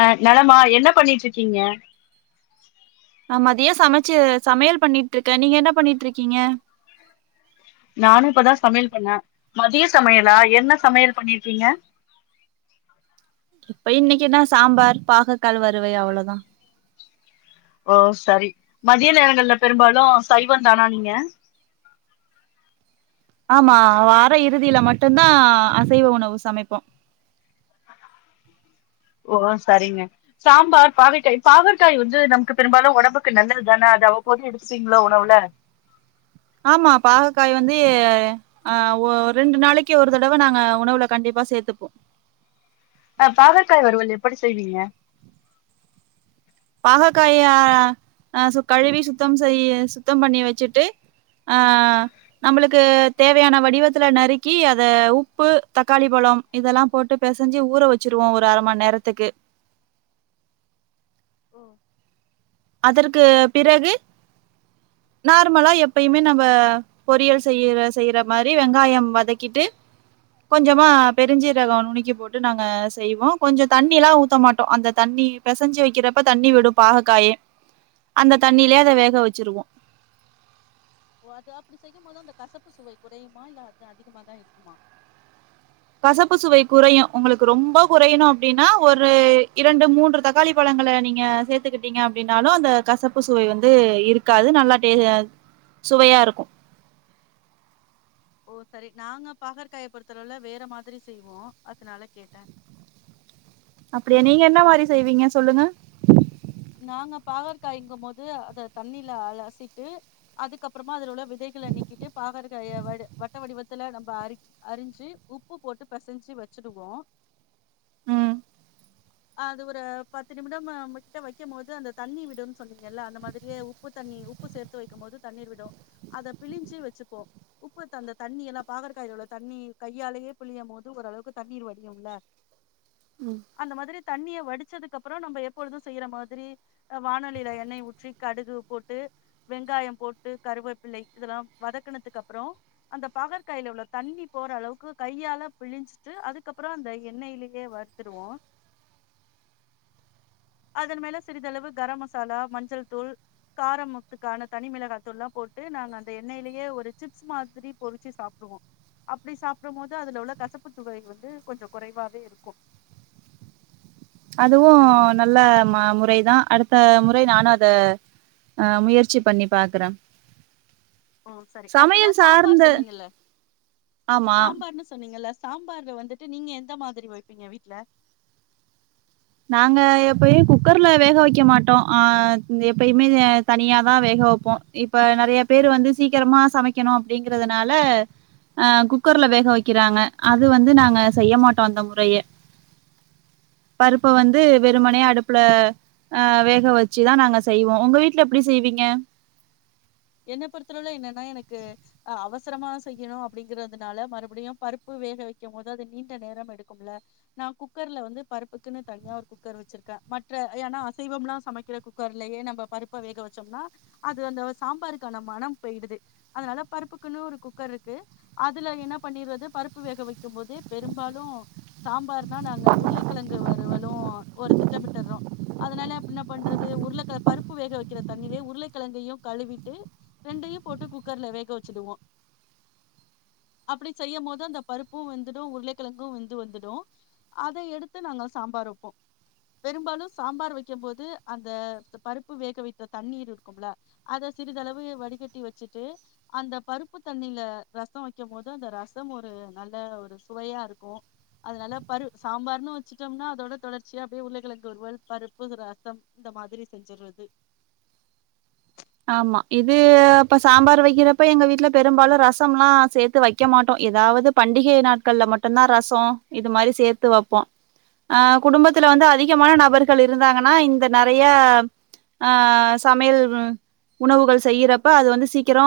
அ நலமா என்ன பண்ணிட்டு இருக்கீங்க ந மதியா சமைச்சு சமையல் பண்ணிட்டுருக்க நீ என்ன பண்ணிட்டு இருக்கீங்க நானு இப்பதா சமையல் பண்ண மதிய சமையலா என்ன சமையல் பண்ணிருக்கிங்க இப்ப இன்னைக்கு என்னா சாம்பார் பாகற்க்காய் வறுவல் அவ்வளோதான் ஓ சரி மதிய நேரங்கல்லா பெரும்பாலு சைவ தானா நீங்க ஆமா வார இறுதியில மட்டுதா அசைவ உணவு சமைப்போ [unintelligible] ஓ சரிங்க சாம்பார் பாகைக்காய் பாவற்காய் வந்து நமக்கு பெரும்பாலு ஒடம்புக்கு நல்லது தான அது அவ்வபோது எடுத்துப்பிங்ளோ உணவுல ஆமா பாகக்காய் வந்து ஆ ஓ ரெண்டு நாளைக்கு ஒரு தடவ நாங்க உணவுல கண்டிப்பா சேத்துப்போ ஆ பாகற்காய் வருவல் எப்படி செய்வீங்க பாகக்காய கழுவி சுத்தம் செய் சுத்தம் பண்ணி வச்சுட்டு ஆ நம்மளுக்கு தேவையான வடிவத்துல நறுக்கி அத உப்பு தக்காளி பழம் இதெல்லா போட்டு பெசஞ்சி ஊற வச்சிருவோ ஒரு அர மண் நேரத்துக்கு ஓ அதற்கு பிறகு நார்மலா எப்பயுமே நம்ம பொரியல் செய்ய செய்யற மாரி வெங்காயம் வதக்கிட்டு கொஞ்சமா பெருஞ்சீரகம் நுனிக்கி போட்டு நாங்க செய்வோ கொஞ்ச தண்ணி எல்லா ஊத்த மாட்டோ அந்த தண்ணி பெசஞ்சி வைக்கிறப்ப தண்ணி விடும் பாக காயே அந்த தண்ணியிலயே அத வேக வச்சிருவோ ஓ அது அப்டி செய்யும் போது அந்த கசப்பு சுவை குறையுமா இல்ல அது அதிகமா தா இருக்குமா கசப்பு சுவை குறையும் உங்களுக்கு ரொம்ப குறையணு அப்டின்னா ஒரு இரண்டு மூன்று தக்காளி பழங்கள நீங்க சேத்துக்கிட்டீங்க அப்டின்னாலு அந்த கசப்பு சுவை வந்து இருக்காது நல்லா டே அ சுவையா இருக்கும் ஓ சரி நாங்க பாகற்காய பொருத்த அளவுல வேற மாதிரி செய்வோ அதனால கேட்டே அப்டியா நீங்க என்ன மாரி செய்வீங்க சொல்லுங்க நாங்க பாகற்காயங்கும் போது அத தண்ணில அலசிட்டு அதுக்கப்புறமா அதல உள்ள விதைகள நீக்கிட்டு பாகற் காய வடு வட்ட வடிவத்துல நம்ம அ அறிஞ்சு உப்பு போட்டு பெசஞ்சு வச்சுருவோ ம் அது ஒரு பத்து நிமிடம்கிட்ட வைக்கம் போது அந்த தண்ணி விடும்னு சொன்னீங்கல்ல அந்த மாதிரியே உப்பு தண்ணி உப்பு சேர்த்து வைக்கும் போது தண்ணீர் விடு அத பிழிஞ்சு வச்சுப்போ உப்பு த அந்த தண்ணி எல்லா பாகற்க்காயில உள்ள தண்ணி கையாலயே புழியும் போது ஓரளவுக்கு தண்ணீர் வடியும்ல உம் அந்த மாதிரி தண்ணிய வடிச்சதுக்கப்பறோ நம்ம எப்பொழுதும் செய்யற மாதிரி ஆ வாணலில எண்ணெய் ஊற்றி கடுகு போட்டு வெங்காயம் போட்டு கருவேப்பிளை இதெல்லா வதக்குனதுக்கு அப்புறோ அந்த பாகற்காயில உள்ள தண்ணி போற அளவுக்கு கையால பிழிஞ்சுட்டு அதுக்கப்புற அந்த எண்ணெய்லயே வ வறுத்துருவோ அதன் மேல சிறிதளவு கரம் மசாலா மஞ்சள் தூள் காரமுத்துக்கான தனி மிளகாத்தூள்ல்லா போட்டு நாங்க அந்த எண்ணெயிலயே ஒரு சிப்ஸ் மாதிரி பொறிச்சு சாப்புடுவோ அப்டி சாப்டும் போது அதுல உள்ள கசப்பு சுவை வந்து கொஞ்ச குறைவாவே இருக்கும் அதுவும் நல்ல ம முறைதா அடுத்த முறை நானும் அத ஆ முயற்சி பண்ணி பாக்குற ஓ சரி அடுத்ததா சாம்பார் சார்ந்த சொன்னீங்கல்ல ஆமா சாம்பார்ன்னு சொன்னீங்கல்ல சாம்பார்ல வந்துட்டு நீங்க எந்த மாதிரி வைப்பீங்க வீட்டுல நாங்க எப்பயு குக்கர்ல வேக வைக்க மாட்டோ ஆ எப்பயுமே தனியாதா வேக வைப்போ இப்ப நிறைய பேரு வந்து சீக்கிரமா சமைக்கணு அப்டிங்கறதுனால ஆ குக்கர்ல வேக வைக்கிறாங்க அது வந்து நாங்க செய்ய மாட்டோ அந்த முறைய பருப்ப வந்து வெறுமனை அடுப்புல ஆ வேக வச்சுதா நாங்க செய்வோ உங்க வீட்டுல எப்டி செய்வீங்க என்ன பொறுத்தளவுல என்னன்னா எனக்கு அ அவசரமா செய்யணு அப்டிங்கறதுனால மறுபடியு பருப்பு வேக வைக்கும் போது அது நீண்ட நேரம் எடுக்கும்ல நா குக்கர்ல வந்து பருப்புக்குன்னு தனியா ஒரு குக்கர் வச்சிருக்கேன் மற்ற ஏன்னா அசைவம்ல்லா சமைக்கிற குக் குக்கர்லயே நம்ம பருப்ப வேக வச்சம்னா அது அந்த சாம்பாருக்கான மணம் போயி்டுது அதனால பருப்புக்குன்னு ஒரு குக்கர் இருக்கு அதுல என்ன பண்ணிரது பருப்பு வேக வைக்கும் போது பெரும்பாலு சாம்பார்னா நாங்க உருளைக்கிழங்கு வருவலும் ஒரு திட்டமிட்டறோ அதனாலப் என்ன பண்றது உருளக்கிழ பருப்பு வேக வைக்கிற தண்ணீலே உருளக்கிழங்கையு கழுவிட்டு ரெண்டையு போட்டு குக்கர்ல வேக வச்சுடுவோ அப்டி செய்யும் போது அந்த பருப்பு வெந்துடு உருளைக்கிழங்கு வெந்து வந்துடும் அத எடுத்து நாங்க சாம்பார் வப்போ பெரும்பாலு சாம்பார் வைக்க போது அந்த பருப்பு வேக வைத்த தண்ணீர் இருக்கும்ல அத சிறிதளவு வடிகட்டி வச்சுட்டு அந்த பருப்பு தண்ணில ரச வைக்கும் போது அந்த ரசம் ஒரு நல்ல ஒரு சுவையா இருக்கு அதனால பரு சாம்பார்ன்னு வச்சுட்டோம்னா அதோட தொடர்ச்சியா அப்டியே உருளக்கிழங்கு வறுவல் பருப்பு ரசம் இந்த மாதிரி செஞ்சுர்றது ஆம்மா இது அப்ப சாம்பார் வைக்கிறப்ப எங்க வீட்ல பெரும்பாலு ரசம்லா சேத்து வைக்க மாட்டோ ஏதாவது பண்டிகை நாட்கள்ல மட்டுதா ரசோ இது மாரி சேத்து வப்போ அ குடும்பத்துல வந்து அதிகமான நபர்கள் இருந்தாங்கனா இந்த நெறையா ஆ சமையல் உணவுகள் செய்யறப்ப அது வந்து சீக்கிரோ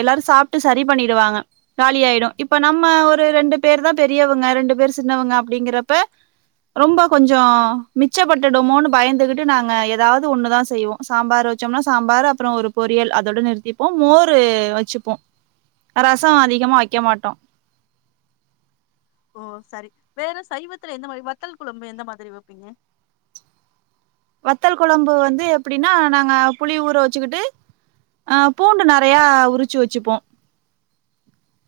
எல்லாரு சாப்ட்டு சரி பண்ணிடுவாங்க காலியாயிடு இப்ப நம்ம ஒரு ரெண்டு பேர் தா பெரியவுங்க ரெண்டு பேர் சின்னவங்க அப்டிங்கறப்ப ரொம்ப கொஞ்சோ மிச்சப்பட்டுடுமோனு பயந்துகிட்டு நாங்க ஏதாவது ஒண்ணுதா செய்வோ சாம்பார் ச்சம்னா சாம்பார் அப்றோ ஒரு பொரியல் அதோட நிறுத்திப்போ மோரு வச்சுப்போ ரச அதிகமா வக்க மாட்டோ ஓ சரி வேறு சைவத்துல எந்த மாரி வத்தல் குழம்பு எந்த மாதிரி வப்பீங்க வத்தல் குழம்பு வந்து எப்டின்னா நாங்க புளி ஊற வச்சுக்கிட்டு ஆ பூண்டு நெறையா உரிச்சு வச்சுப்போ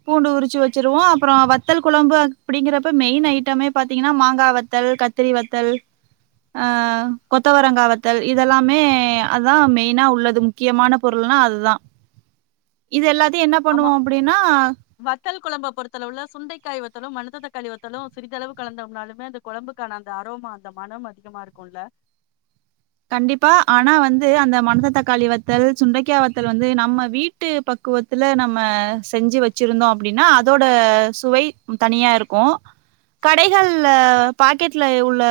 பூண்டு உரிச்சு வச்சுருவோ அப்பற வத்தல் குழம்பு அப்டிங்கறப்ப மெயின் ஐட்டமே பாத்தீங்ன்னா மாங்கா வத்தல் க த்திரி வத்தல் அ கொத்தவரங்கா வத்தல் இதெல்லாமே அதா மெய்னா உள்ளது முக்கியமான பொருள்னா அதுதா இது எல்லாத்தையு என்ன ஆமா பண்ணுவோ அப்டின்னா வத்தல் குழம்ப பொருத்தளவுல சுண்டைக்காயி வத்தலு மனத்து தக்காளி வத்தலு சிறிதளவு கலந்தோம்னாலுமே அது கொழம்புக்கான அந்த அரோமா அந்த மனம் அதிகமா இருக்குல்ல கண்டிப்பா ஆனா வந்து அந்த மனத்து தக்காளி வத்தல் சுண்டைக்கா வத்தல் வந்து நம்ம வீட் வீட்டு பக்குவத்துல நம்ம செஞ்சு வச்சிருந்தோ அப்டின்னா அதோட சுவை ம்ம தனியா இருக்கோ கடைகள்ல பாக்கெட்ல உள்ள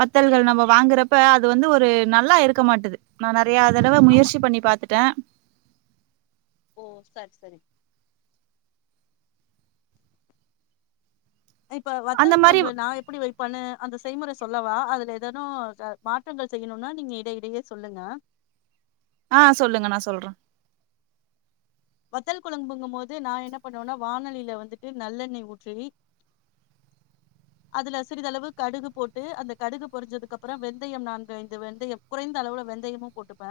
வத்தல்கள் நம்ம வாங்குறப்ப அத் இது வந்து ஒரு நல்லா இருக்க மாட்டுது நா நெறைய தடவ ஆமா. முயற்சி பண்ணி பாத்துட்ட ஓ சரி சரி இப்ப அந்த வத்தல் மாரி குழம்பு நா எப்டி வைப் பண்ணு அந்த செய்முறை சொல்லவா அதுல ஏதேனு மாற்றங்கள் செய்யணுனா நீங்க இடையிடையே சொல்லுங்க ஆ சொல்லுங்க நா சொல்ற வத்தல் குழம்புங்கும் போது நா என்ன பண்ணுவனா வானலில வந்துட்டு நல்லெண்ணெய் ஊற்றி அதுல சிறிதளவு கடுகு போட்டு அந்த கடுகு பொரிஞ்சதுக்கு அப்பறோ வெந்தயம் நான்கு ஐந்து வெந்தயம் குறைந்த அளவுல வெந்தயமு போட்டுப்ப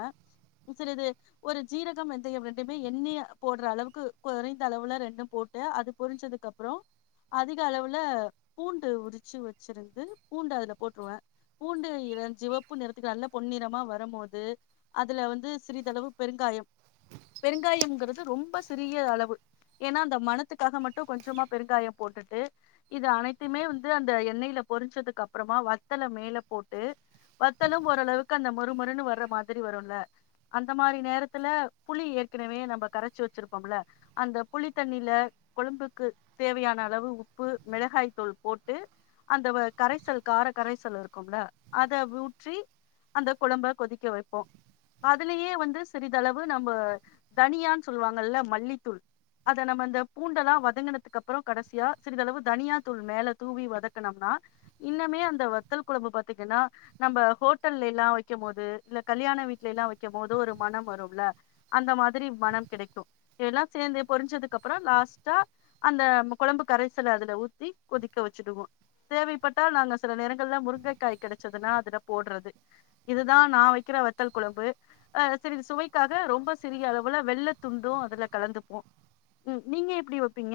சிறிது ஒரு ஜீரகம் வெந்தயம் ரெண்டுமே எண்ணெய போடுற அளவுக்கு குறைந்த அளவுல ரெண்டும் போட் அது பொரிஞ்சதுக்கு அப்புறோ அதிக அளவுல பூண்டு உரிச்சு வச்சிருந்து பூண்ட அதுல போட்ருவ பூண்டு இல சிவப்பு நிறத்துக்கு நல்ல பொன்னிறமா வரம்போது அதுல வந்து சிறிதளவு பெருங்காயம் பெருங்காயம்ங்றது ரொம்ப சிறிய அளவு ஏனா அந்த மனத்துக்காக மட்டு கொஞ்சமா பெருங்காயம் போட்டுட்டு இத அனைத் திய்மே வந்து அந்த எண்ணெயில பொரிச்சதுக்கப்றமா வத்தல மேல போட்டு வத்தலும் ஓரளவுக்கு அந்த மொறு மொறுன்னு வர்ற மாதிரி வருல்ல அந்த மாரி நேரத்துல புளி ஏற்கனவே நம்ம கரச்சி வச்சிருப்போமுல அந்த புளித்தண்ணில கொழம்புக்கு தேவையான அளவு உப்பு மிளகாய் தூள் போட்டு அந்த வ கரைசல் கார கரைசல் இருக்கும்ல அத ஊற்றி அந்த குழம்ப கொதிக்க வைப்போ அதுலயே வந்து சிறிதளவு நம்ம தனியான்னு சொல்லுவாங்கல்ல மல்லித்தூள் அத நம்ம இந்த பூண்டெல்லா வதங்கினதுக்கு அப்றோ கடசியா சிறிதளவு தனியா தூள் மேல தூவி வதக்கனும்னா இன்னமே அந்த வத்தல் குழம்பு பாத்தீங்கன்னா நம்ப ஹோட்டல்ல எல்லா வைக்கம் போது இல்ல கல்யாண வீட்ல எல்லா வைக்க போது ஒரு மனம் வரும்ல அந்த மாதிரி மனம் கிடைக்கு இதெல்லா சேர்ந்து பொரிஞ்சதுக்கு அப்றோ லாஸ்ட்டா அந்த குழம்பு கரைசலை அதுல ஊத்தி கொதிக்க வச்சுடுவோ தேவைப்பட்டால் நாங்க சில நேரங்கள்ல முருங்கைக்காய் கிடைச்சதுன்னா அதுல போடுறது இதுதா நா வக்கிற வத்தல் குழம்பு அ சிறிது சுவைக்காக ரொம்ப சிறிய அளவுல வெள்ள துண்டு அதுல கலந்துப்போ ம் நீங்க எப்டி வப்பீங்க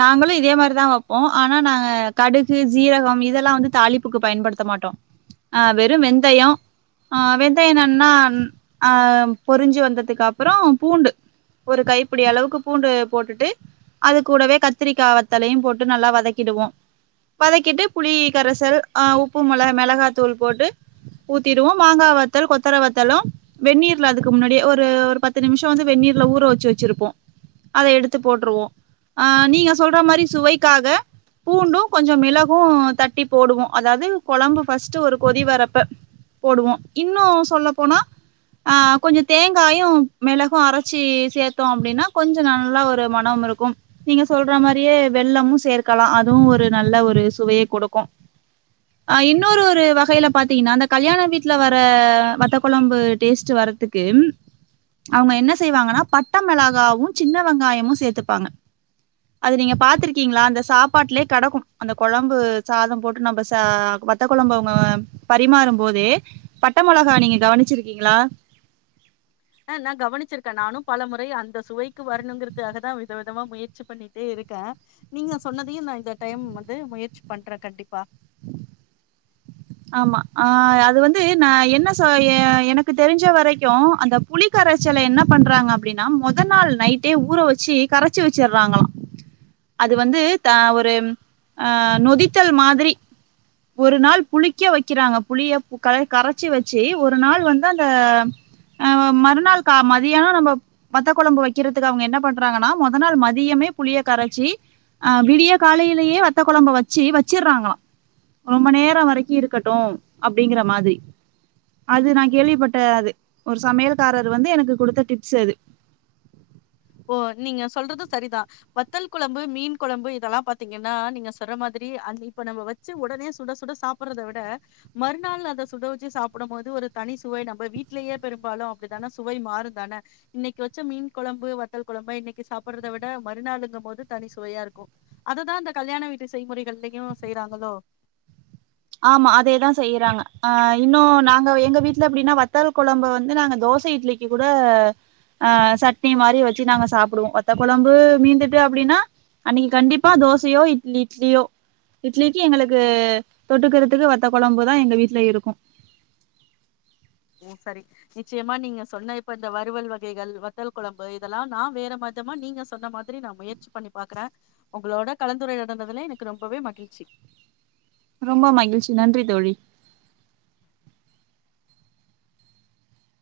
நாங்களு இதே மாதிரிதா வைப்போ ஆனா நாங்க கடுகு ஜீரகம் இதெல்லா வந்து தாலிப்புக்கு பயன்படுத்த மாட்டோ ஆ வெறு வெந்தயோ ஆ வெந்தயனம்ன்னா அ பொரிஞ்சு வந்ததுக்கு அப்றோ பூண்டு ஒரு கைப்பிடி அளவுக்கு பூண்டு போட்டுட்டு அது கூடவே கத்திரிக்காவத்தலையு போட்டு நல்லா வதக்கிடுவோ வதக்கிட்டு புளி கரைசல் அ உப்பு மிள மெளகாத்தூள் போட்டு ஊத்திடுவோ மாங்கா வத்தலு கொத்தர வத்தலு வெந்நீர்ல அதுக்கு முன்னாடியே ஒரு பத்து நிம்ஷொ வந்து வெந்நீர்ல ஊற வச்சு வச்சிருப்போ அத எடுத்து போட்ருவோ ஆ நீங்க சொல்ற மாரி சுவைக்காக பூண்டு கொஞ்சோ மிளகு தட்டி போடுவோம் அதாவது குழம்பு ஃபர்ஸ்ட் ஒரு கொதி வரப்ப போடுவோம் இன்னு சொல்ல போனா அ கொஞ்சொ தேங்காயு மெளகு அரச்சி சேத்தோ அப்டின்னா கொஞ்சோ நல்லா ஒரு நம் இருக்கும் நீங்க சொல்ற மாரியே வெள்ளமு சேர்க்கலா அதுவு ஒரு நல்ல ஒரு சுவைய கொடுக்கு ஆ இன்னொரு ஒரு வகைல பாத்திங்கன்னா இந்த கல்யாண வீட்ல வர வத்த கொழம்பு டேஸ்ட் வரதுக்கு க்கு அவுங்க என்ன செய்வாங்கன்னா பட்ட மெளகாவு சின்ன வெங்காயமு சேத்துப்பாங்க அது நீங்க பாத்திருக்கீங்களா அந்த சாப்பாட்டுலயே கெடக்கு அந்த கொழம்பு சாதோ போட்டு நம்ம ச வத் வத்த கொழம்ப அவுங்க பரிமாறு போதே பட்ட மொளகா நீங்க கவுனிச்சிருக்கீங்களா அ நா கவனிச்சுருக்கே நானு பல முறை அந்த சுவைக்கு வரணுங்குறதுகாகதா விதவிதமா முயற்சி பண்ணிட்டே இருக்கே நீங்க சொன்னதயு நா இந்த டைம் வந்து முயற்சி பண்றே கண்டிப்பா ஆமா ஆ அது வந்து ந என்ன ச எனக்கு தெருஞ்ச வரைக்கு அந்த புளி க்கரைச்சல என்ன பண்றாங்க அப்டின்னா மொத நாள் நைட்டே ஊற வச்சு கரச்சி வச்சுறாங்களா அது வந்து த ஒரு அ நொதித்தல் மாதிரி ஒரு நாள் புளிக்க வைக்குறாங்க புளிய க கரச்சு வச்சு ஒரு நாள் வந்து அந்த ஆ மறுநாள் கா மதியானோ நம்ம வத்த குழம்பு வைக்கிறதுக்கு அவுங்க என்ன பண்றாங்கன்னா மொத நாள் மதியமே புளிய கரச்சி அ விடிய காலையிலேயே வத்த குழம்ப வச்சு வச்சறாங்களா ரொம்ப நேரோ வரைக்கு இருக்கட்டு அப்டிங்கிற மாதிரி அது நா கேள்விப்பட்டாது ஒரு சமையல்காரர் வந்து எனக்கு குடுத்த டிப்ஸ் அது ஓ நீங்க சொல்றது சரிதா வத்தல் குழம்பு மீன் குழம்பு இதெல்லா பாத்தீங்கன்னா நீங்க சொல்ற மாதிரி அது இப்ப நம்ம வ வச்ச உடனே சுட சுட சாப்புட்றத விட மறுநாள் அத சுட வச்சு சாப்புடம் போது ஒரு தனி சுவை நம்ம வீட்லயே பெரும்பாலு அப்டிதானே சுவை மாறுந்தானே இன்னிக்கு வச்ச மீன் கொழம்பு வத்தல் கொழம்பு இன்னிக்கு சாப்பிடுறத விட மறுநாளுங்கு போது தனி சுவையா இருக்கு அதுதா இந்த கல்யாண வீட்டு செய்முறைகள்லயையு செய்றாங்களோ ஆமா அதேதா செய்றாங்க அ இன்னு நாங்க எங்க வீட்ல எப்டின்னா வத்தல் குழம்ப வந்து நாங்க தோச இட்லி கி கூட அ சட்னி மாரி வச்சி நாங்க சாப்டுவோ வத்த கொழம்பு மீந்துட்டு அப்டினா அன்னைக்கி கண்டிப்பா தோசையோ இட்லி இட்லியோ இட்லிக்கி எங்களுக்கு தொட்டுக்கறதுக்கு வத்த கொழம்பு தா எங்க வீட்ல இருக்கு வு சரி நிச்சயமா நீங்க சொன்ன இப்ப இந்த வறுவல் வகைகள் வத்தல் கொழம்பு இதல்லா நா வேற மார்தாமா நீங்க சொன்ன மாத் ரி நா முயற்சி பண்ணி பாக்குற உங்களோட கலந்துரையாடுனதுல எனக்கு ரொம்பவே மகிழ்ச்சி ரொம்ப மகிழ்ச்சி நன்றி தோழி